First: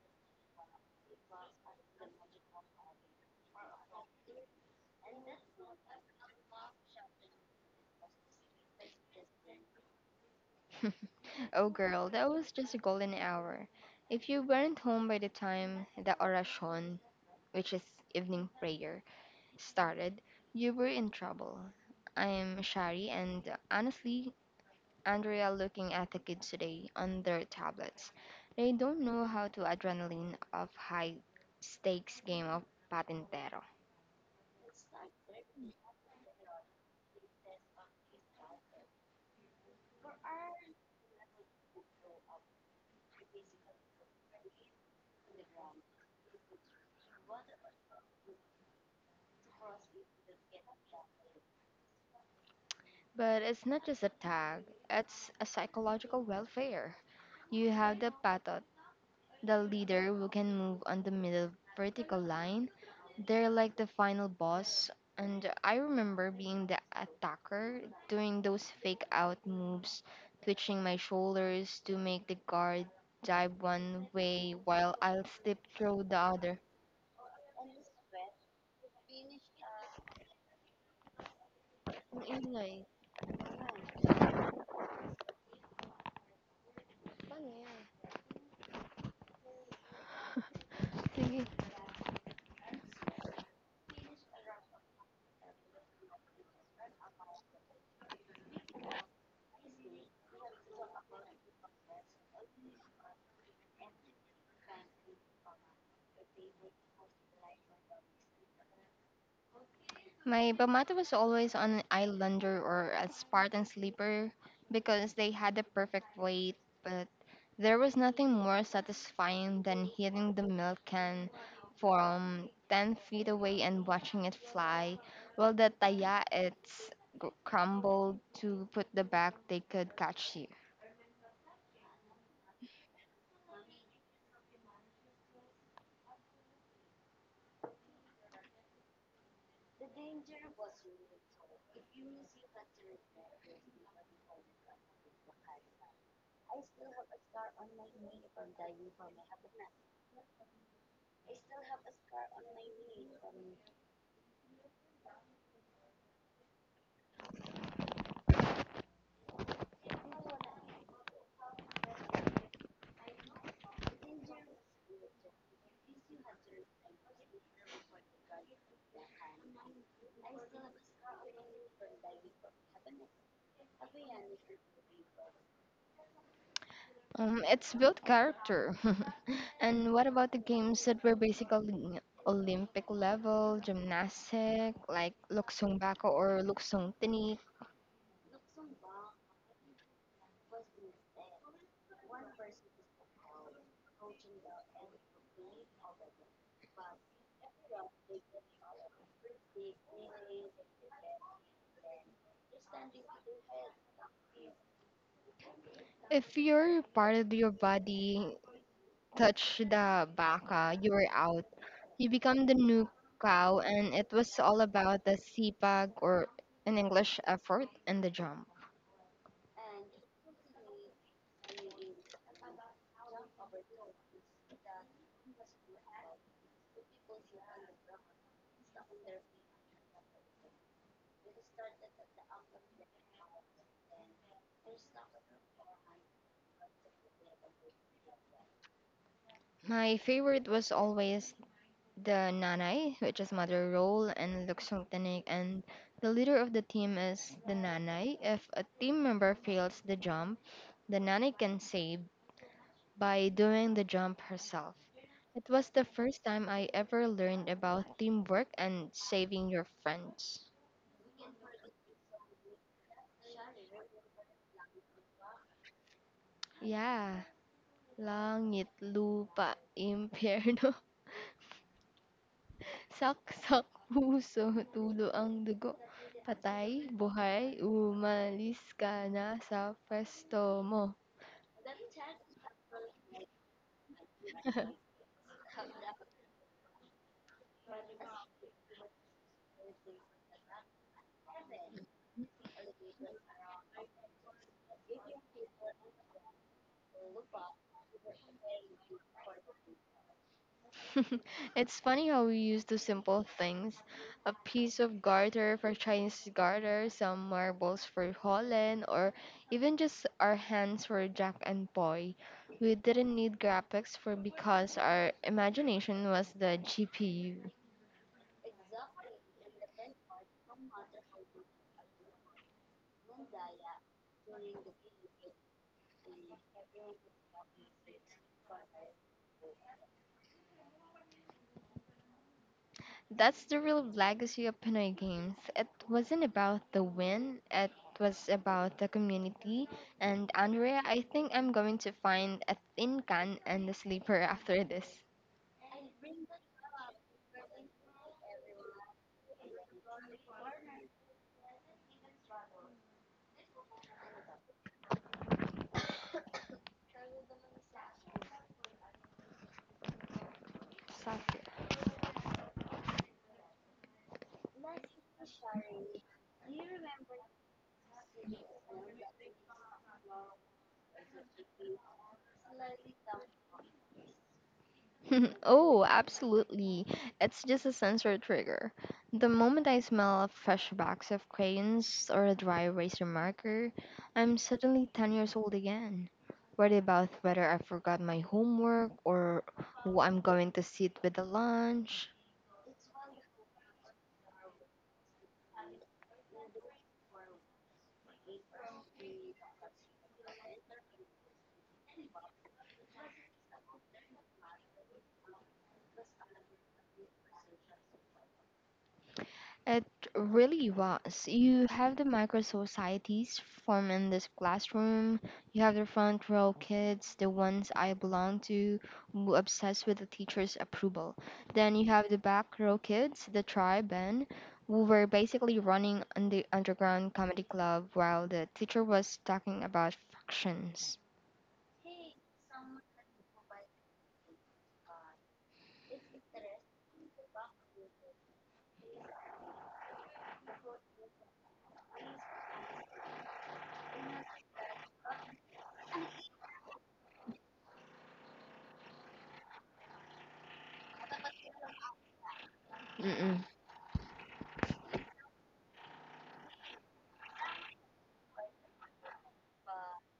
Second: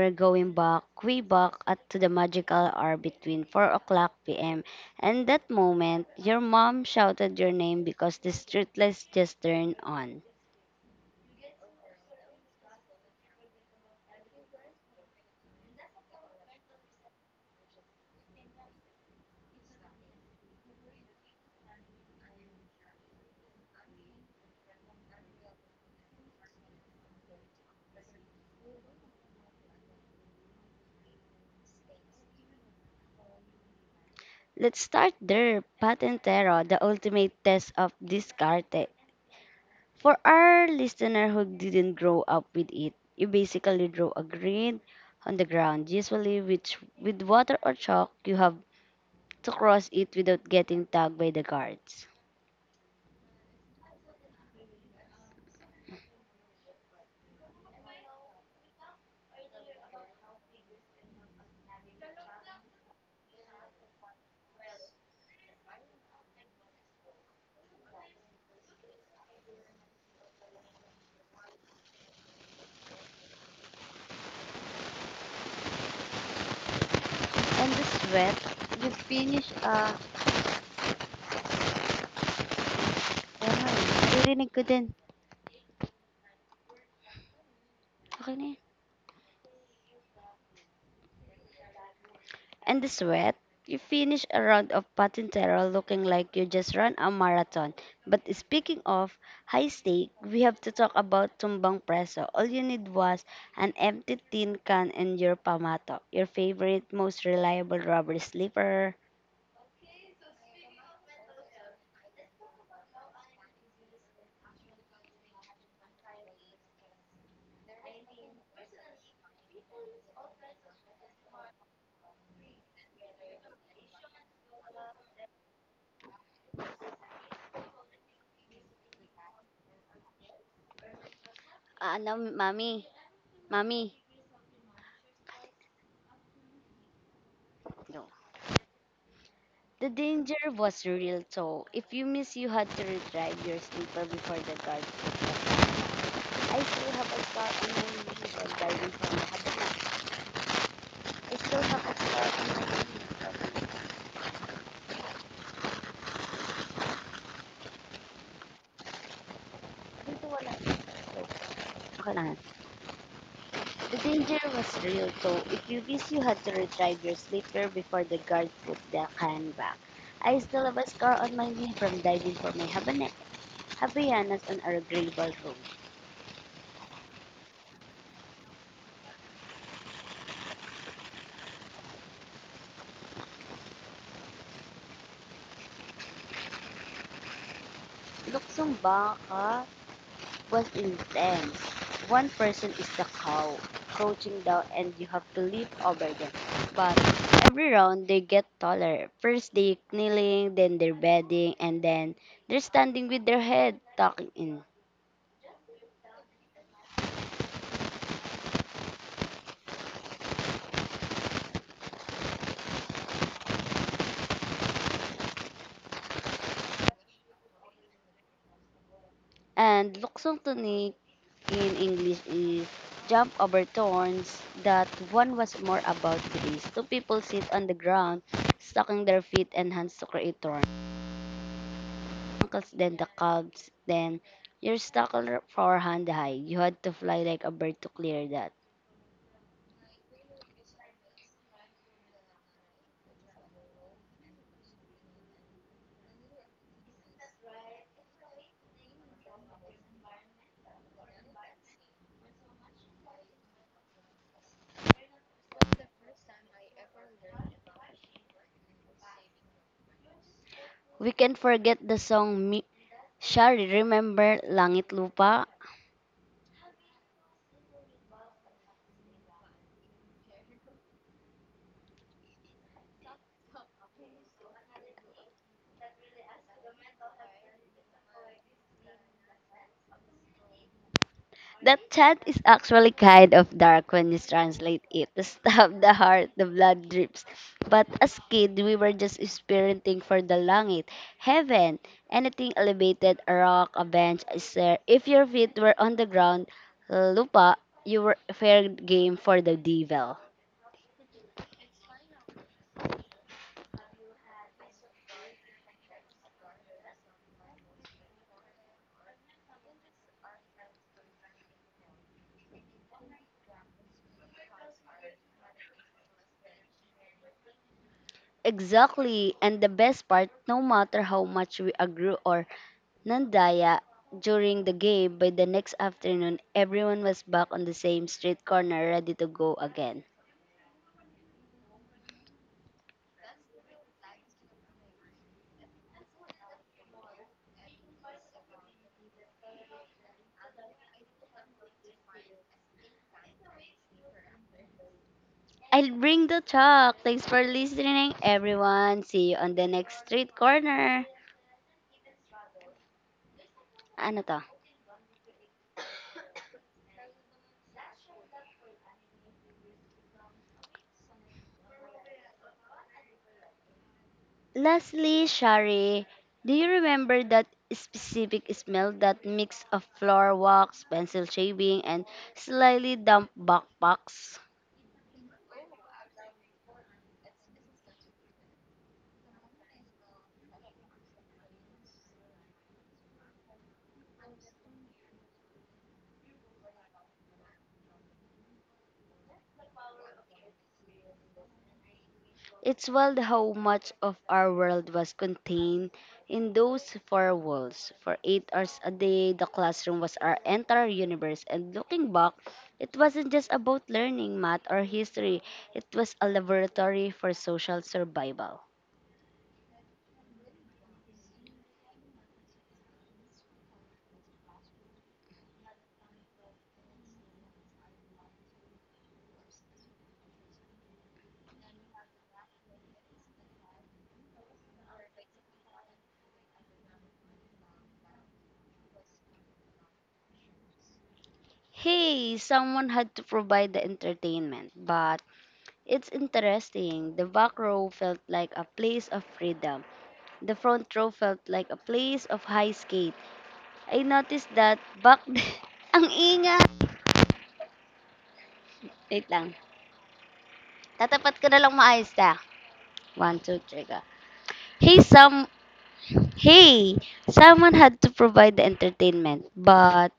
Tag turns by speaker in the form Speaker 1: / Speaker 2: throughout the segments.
Speaker 1: we're going back, way back at to the magical hour between 4 o'clock p.m. and that moment your mom shouted your name because the streetlights just turned on.
Speaker 2: Oh, girl, that was just a golden hour. If you weren't home by the time the orasyon, which is evening prayer, started, you were in trouble. I'm Shari, and honestly, Andrea, looking at the kids today on their tablets, they don't know how to adrenaline of high stakes game of patintero.
Speaker 1: Let's start there, Patentero, the ultimate test of discarte. For our listener who didn't grow up with it, you basically draw a grid on the ground, usually which, with water or chalk. You have to cross it without getting tagged by the guards.
Speaker 2: But it's not just a tag, it's a psychological welfare. You have the pathos. The leader who can move on the middle vertical line. They're like the final boss. And I remember being the attacker, doing those fake out moves, twitching my shoulders to make the guard dive one way while I'll slip through the other.
Speaker 1: And the sweat uh,
Speaker 2: Ang ingay.
Speaker 1: Wow, naririnig ko din.
Speaker 2: Paano yan?
Speaker 1: Okay na yan.
Speaker 2: Sige.
Speaker 1: And the sweat? You finish a round of patintero looking like you just ran a marathon. But speaking of high stake, we have to talk about tumbang preso. All you need was an empty tin can and your pamato, your favorite, most reliable rubber slipper.
Speaker 2: My Bamata was always on an Islander or a Spartan sleeper because they had the perfect weight, but there was nothing more satisfying than hitting the milk can from 10 feet away and watching it fly, while the taya it's crumbled to put the back they could catch you.
Speaker 1: Ah, no, mommy. Mommy. No. The danger was real, so if you miss, you had to retrieve your slipper before the guard I still have a scar on my knee while diving from the hatchback. I still have a scar on it. The danger was real, so if you miss, you had to retrieve your slipper before the guard put the can back. I still have a scar on my knee from diving for my habanet. Habayanas on our gravel road.
Speaker 2: It's built character. And what about the games that were basically Olympic level, gymnastic, like luksong bako or luksong tinik?
Speaker 1: Luksong baka was intense. One person is the cow, crouching down, and you have to leap over them. But every round, they get taller. First, they kneeling, then they're bedding, and then they're standing with their head tucking in.
Speaker 2: If your part of your body touch the baka, you were out. You become the new cow, and it was all about the sipag, or in English effort, and the jump.
Speaker 1: And luksong tunig in English is jump over thorns. That one was more about grace. Two people sit on the ground, stocking their feet and hands to create thorns. Uncles, then the cubs, then you're stuck on forehand high. You had to fly like a bird to clear that.
Speaker 2: My favorite was always the nanay, which is mother role, and Luxungtanik, and the leader of the team is the nanay. If a team member fails the jump, the nanay can save by doing the jump herself. It was the first time I ever learned about teamwork and saving your friends.
Speaker 1: We can forget the song Shari, remember Langit Lupa?
Speaker 2: Yeah, langit, lupa, impyerno, saksak, puso, tulo ang dugo. Patay, buhay, umalis ka na sa pwesto mo.
Speaker 1: That chant is actually kind of dark when you translate it. The stab, the heart, the blood drips. But as kid, we were just spiriting for the langit, heaven, anything elevated, a rock, a bench, a stair. If your feet were on the ground, lupa, you were fair game for the devil.
Speaker 2: It's funny how we use the simple things. A piece of garter for Chinese garter, some marbles for Holland, or even just our hands for Jack and Boy. We didn't need graphics for because our imagination was the GPU.
Speaker 1: Exactly. And the best part, no matter how much we agree or nandaya during the game, by the next afternoon, everyone was back on the same street corner ready to go again.
Speaker 2: That's the real legacy of Pinoy games. It wasn't about the win, it was about the community. And Andrea, I think I'm going to find a thin can and a sleeper after this.
Speaker 1: I'll bring the chalk. Thanks for listening, everyone. See you on the next street corner. Ano to?
Speaker 2: Exactly.
Speaker 1: Lastly, Shari, do you remember that specific smell, that mix of floor wax, pencil shaving, and slightly damp backpacks?
Speaker 2: Oh, absolutely. It's just a sensory trigger. The moment I smell a fresh box of crayons or a dry eraser marker, I'm suddenly 10 years old again. Worried about whether I forgot my homework or who I'm going to sit with at lunch.
Speaker 1: It's wild how much of our world was contained in those four walls. For 8 hours a day, the classroom was our entire universe. And looking back, it wasn't just about learning math or history, it was a laboratory for social survival.
Speaker 2: It really was. You have the micro societies form in this classroom. You have the front row kids, the ones I belong to, who obsessed with the teacher's approval. Then you have the back row kids, the tribe and who were basically running on the underground comedy club while the teacher was talking about fractions.
Speaker 1: Hey, someone had to provide the entertainment. But it's interesting. The back row felt like a place of freedom. The front row felt like a place of high stakes. I noticed that back then, ang ingay. Wait lang. Tatapat ko na lang maayos ka. One, two, three, go. Hey, some, hey, someone had to provide the entertainment, but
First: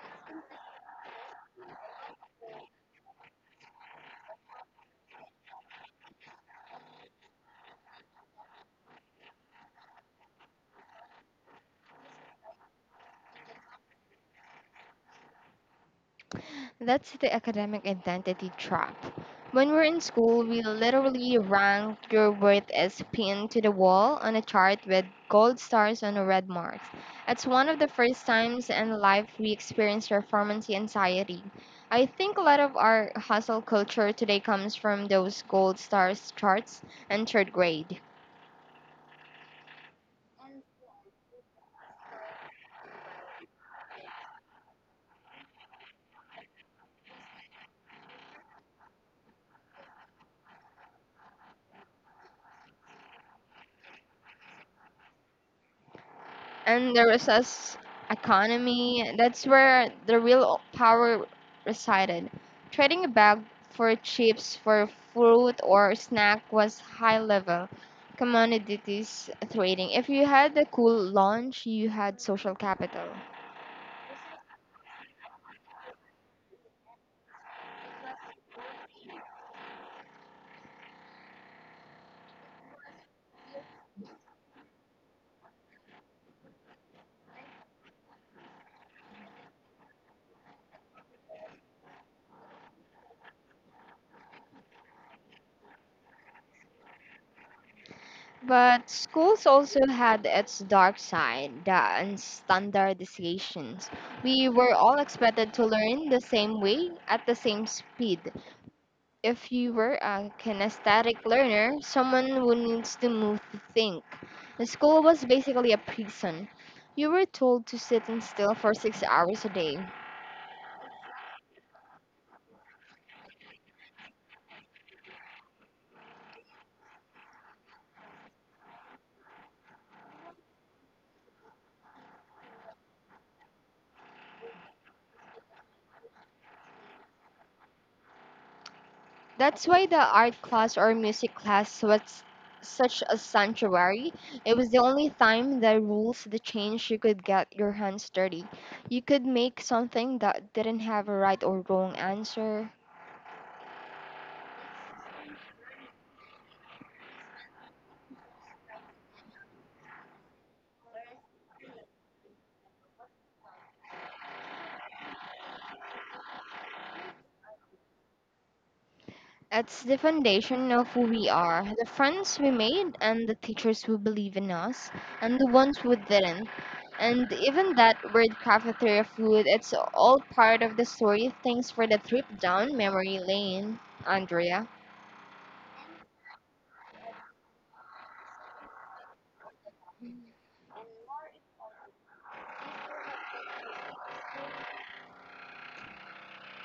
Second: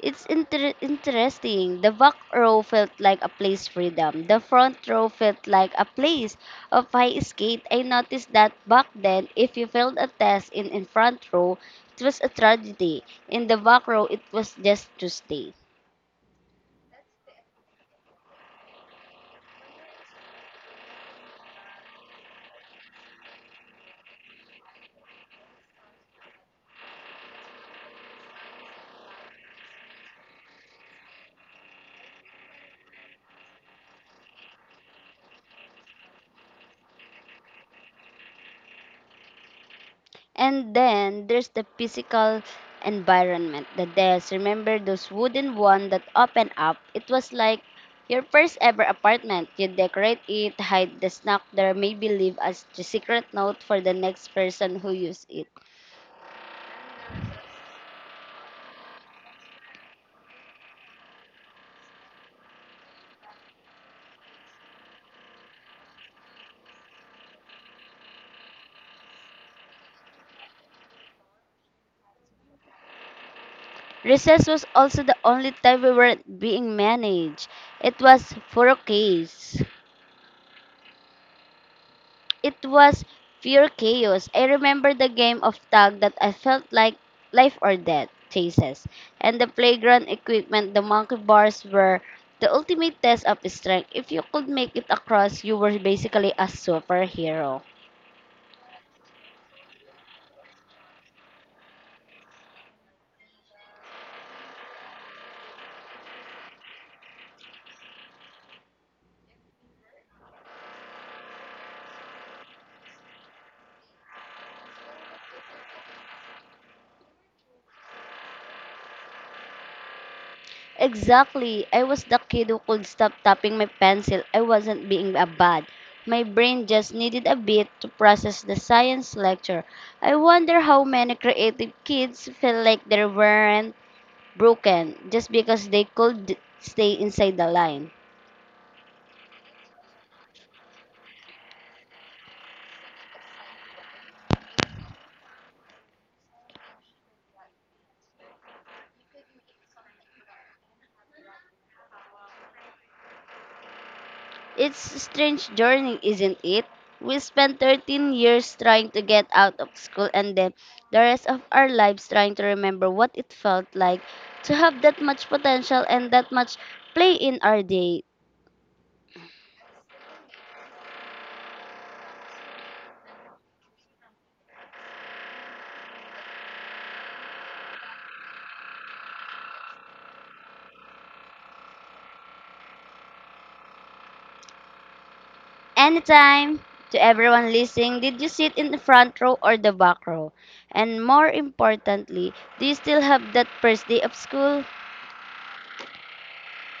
Speaker 1: it's interesting. The back row felt like a place freedom. The front row felt like a place of high escape. I noticed that back then, if you failed a test in front row, it was a tragedy. In the back row, it was just Tuesday.
Speaker 2: That's the academic identity trap. When we're in school, we literally rank your worth as pinned to the wall on a chart with gold stars on a red mark. It's one of the first times in life we experience performance anxiety. I think a lot of our hustle culture today comes from those gold stars charts in third grade.
Speaker 1: And then there's the physical environment, the desk. Remember those wooden one that open up? It was like your first ever apartment. You decorate it, hide the snack there, maybe leave as a secret note for the next person who use it.
Speaker 2: And the resource economy. That's where the real power resided. Trading a bag for chips, for fruit or snack was high level commodities trading. If you had a cool lunch, you had social capital.
Speaker 1: Recess was also the only time we weren't being managed. It was for a case. It was pure chaos. I remember the game of tag that I felt like life or death chases, and the playground equipment, the monkey bars were the ultimate test of strength. If you could make it across, you were basically a superhero.
Speaker 2: But schools also had its dark side, the unstandardizations. We were all expected to learn the same way at the same speed. If you were a kinesthetic learner, someone who needs to move to think. The school was basically a prison. You were told to sit and still for 6 hours a day.
Speaker 1: Exactly. I was the kid who could stop tapping my pencil. I wasn't being a bad. My brain just needed a bit to process the science lecture. I wonder how many creative kids feel like there weren't broken just because they could stay inside the line.
Speaker 2: That's why the art class or music class was such a sanctuary. It was the only time the rules the change you could get your hands dirty. You could make something that didn't have a right or wrong answer.
Speaker 1: It's a strange journey, isn't it? We spent 13 years trying to get out of school and then the rest of our lives trying to remember what it felt like to have that much potential and that much play in our day.
Speaker 2: It's the foundation of who we are, the friends we made, and the teachers who believe in us, and the ones who didn't. And even that word cafeteria food, it's all part of the story. Thanks for the trip down memory lane, Andrea.
Speaker 1: Anytime, to everyone listening, did you sit in the front row or the back row? And more importantly, do you still have that first day of school?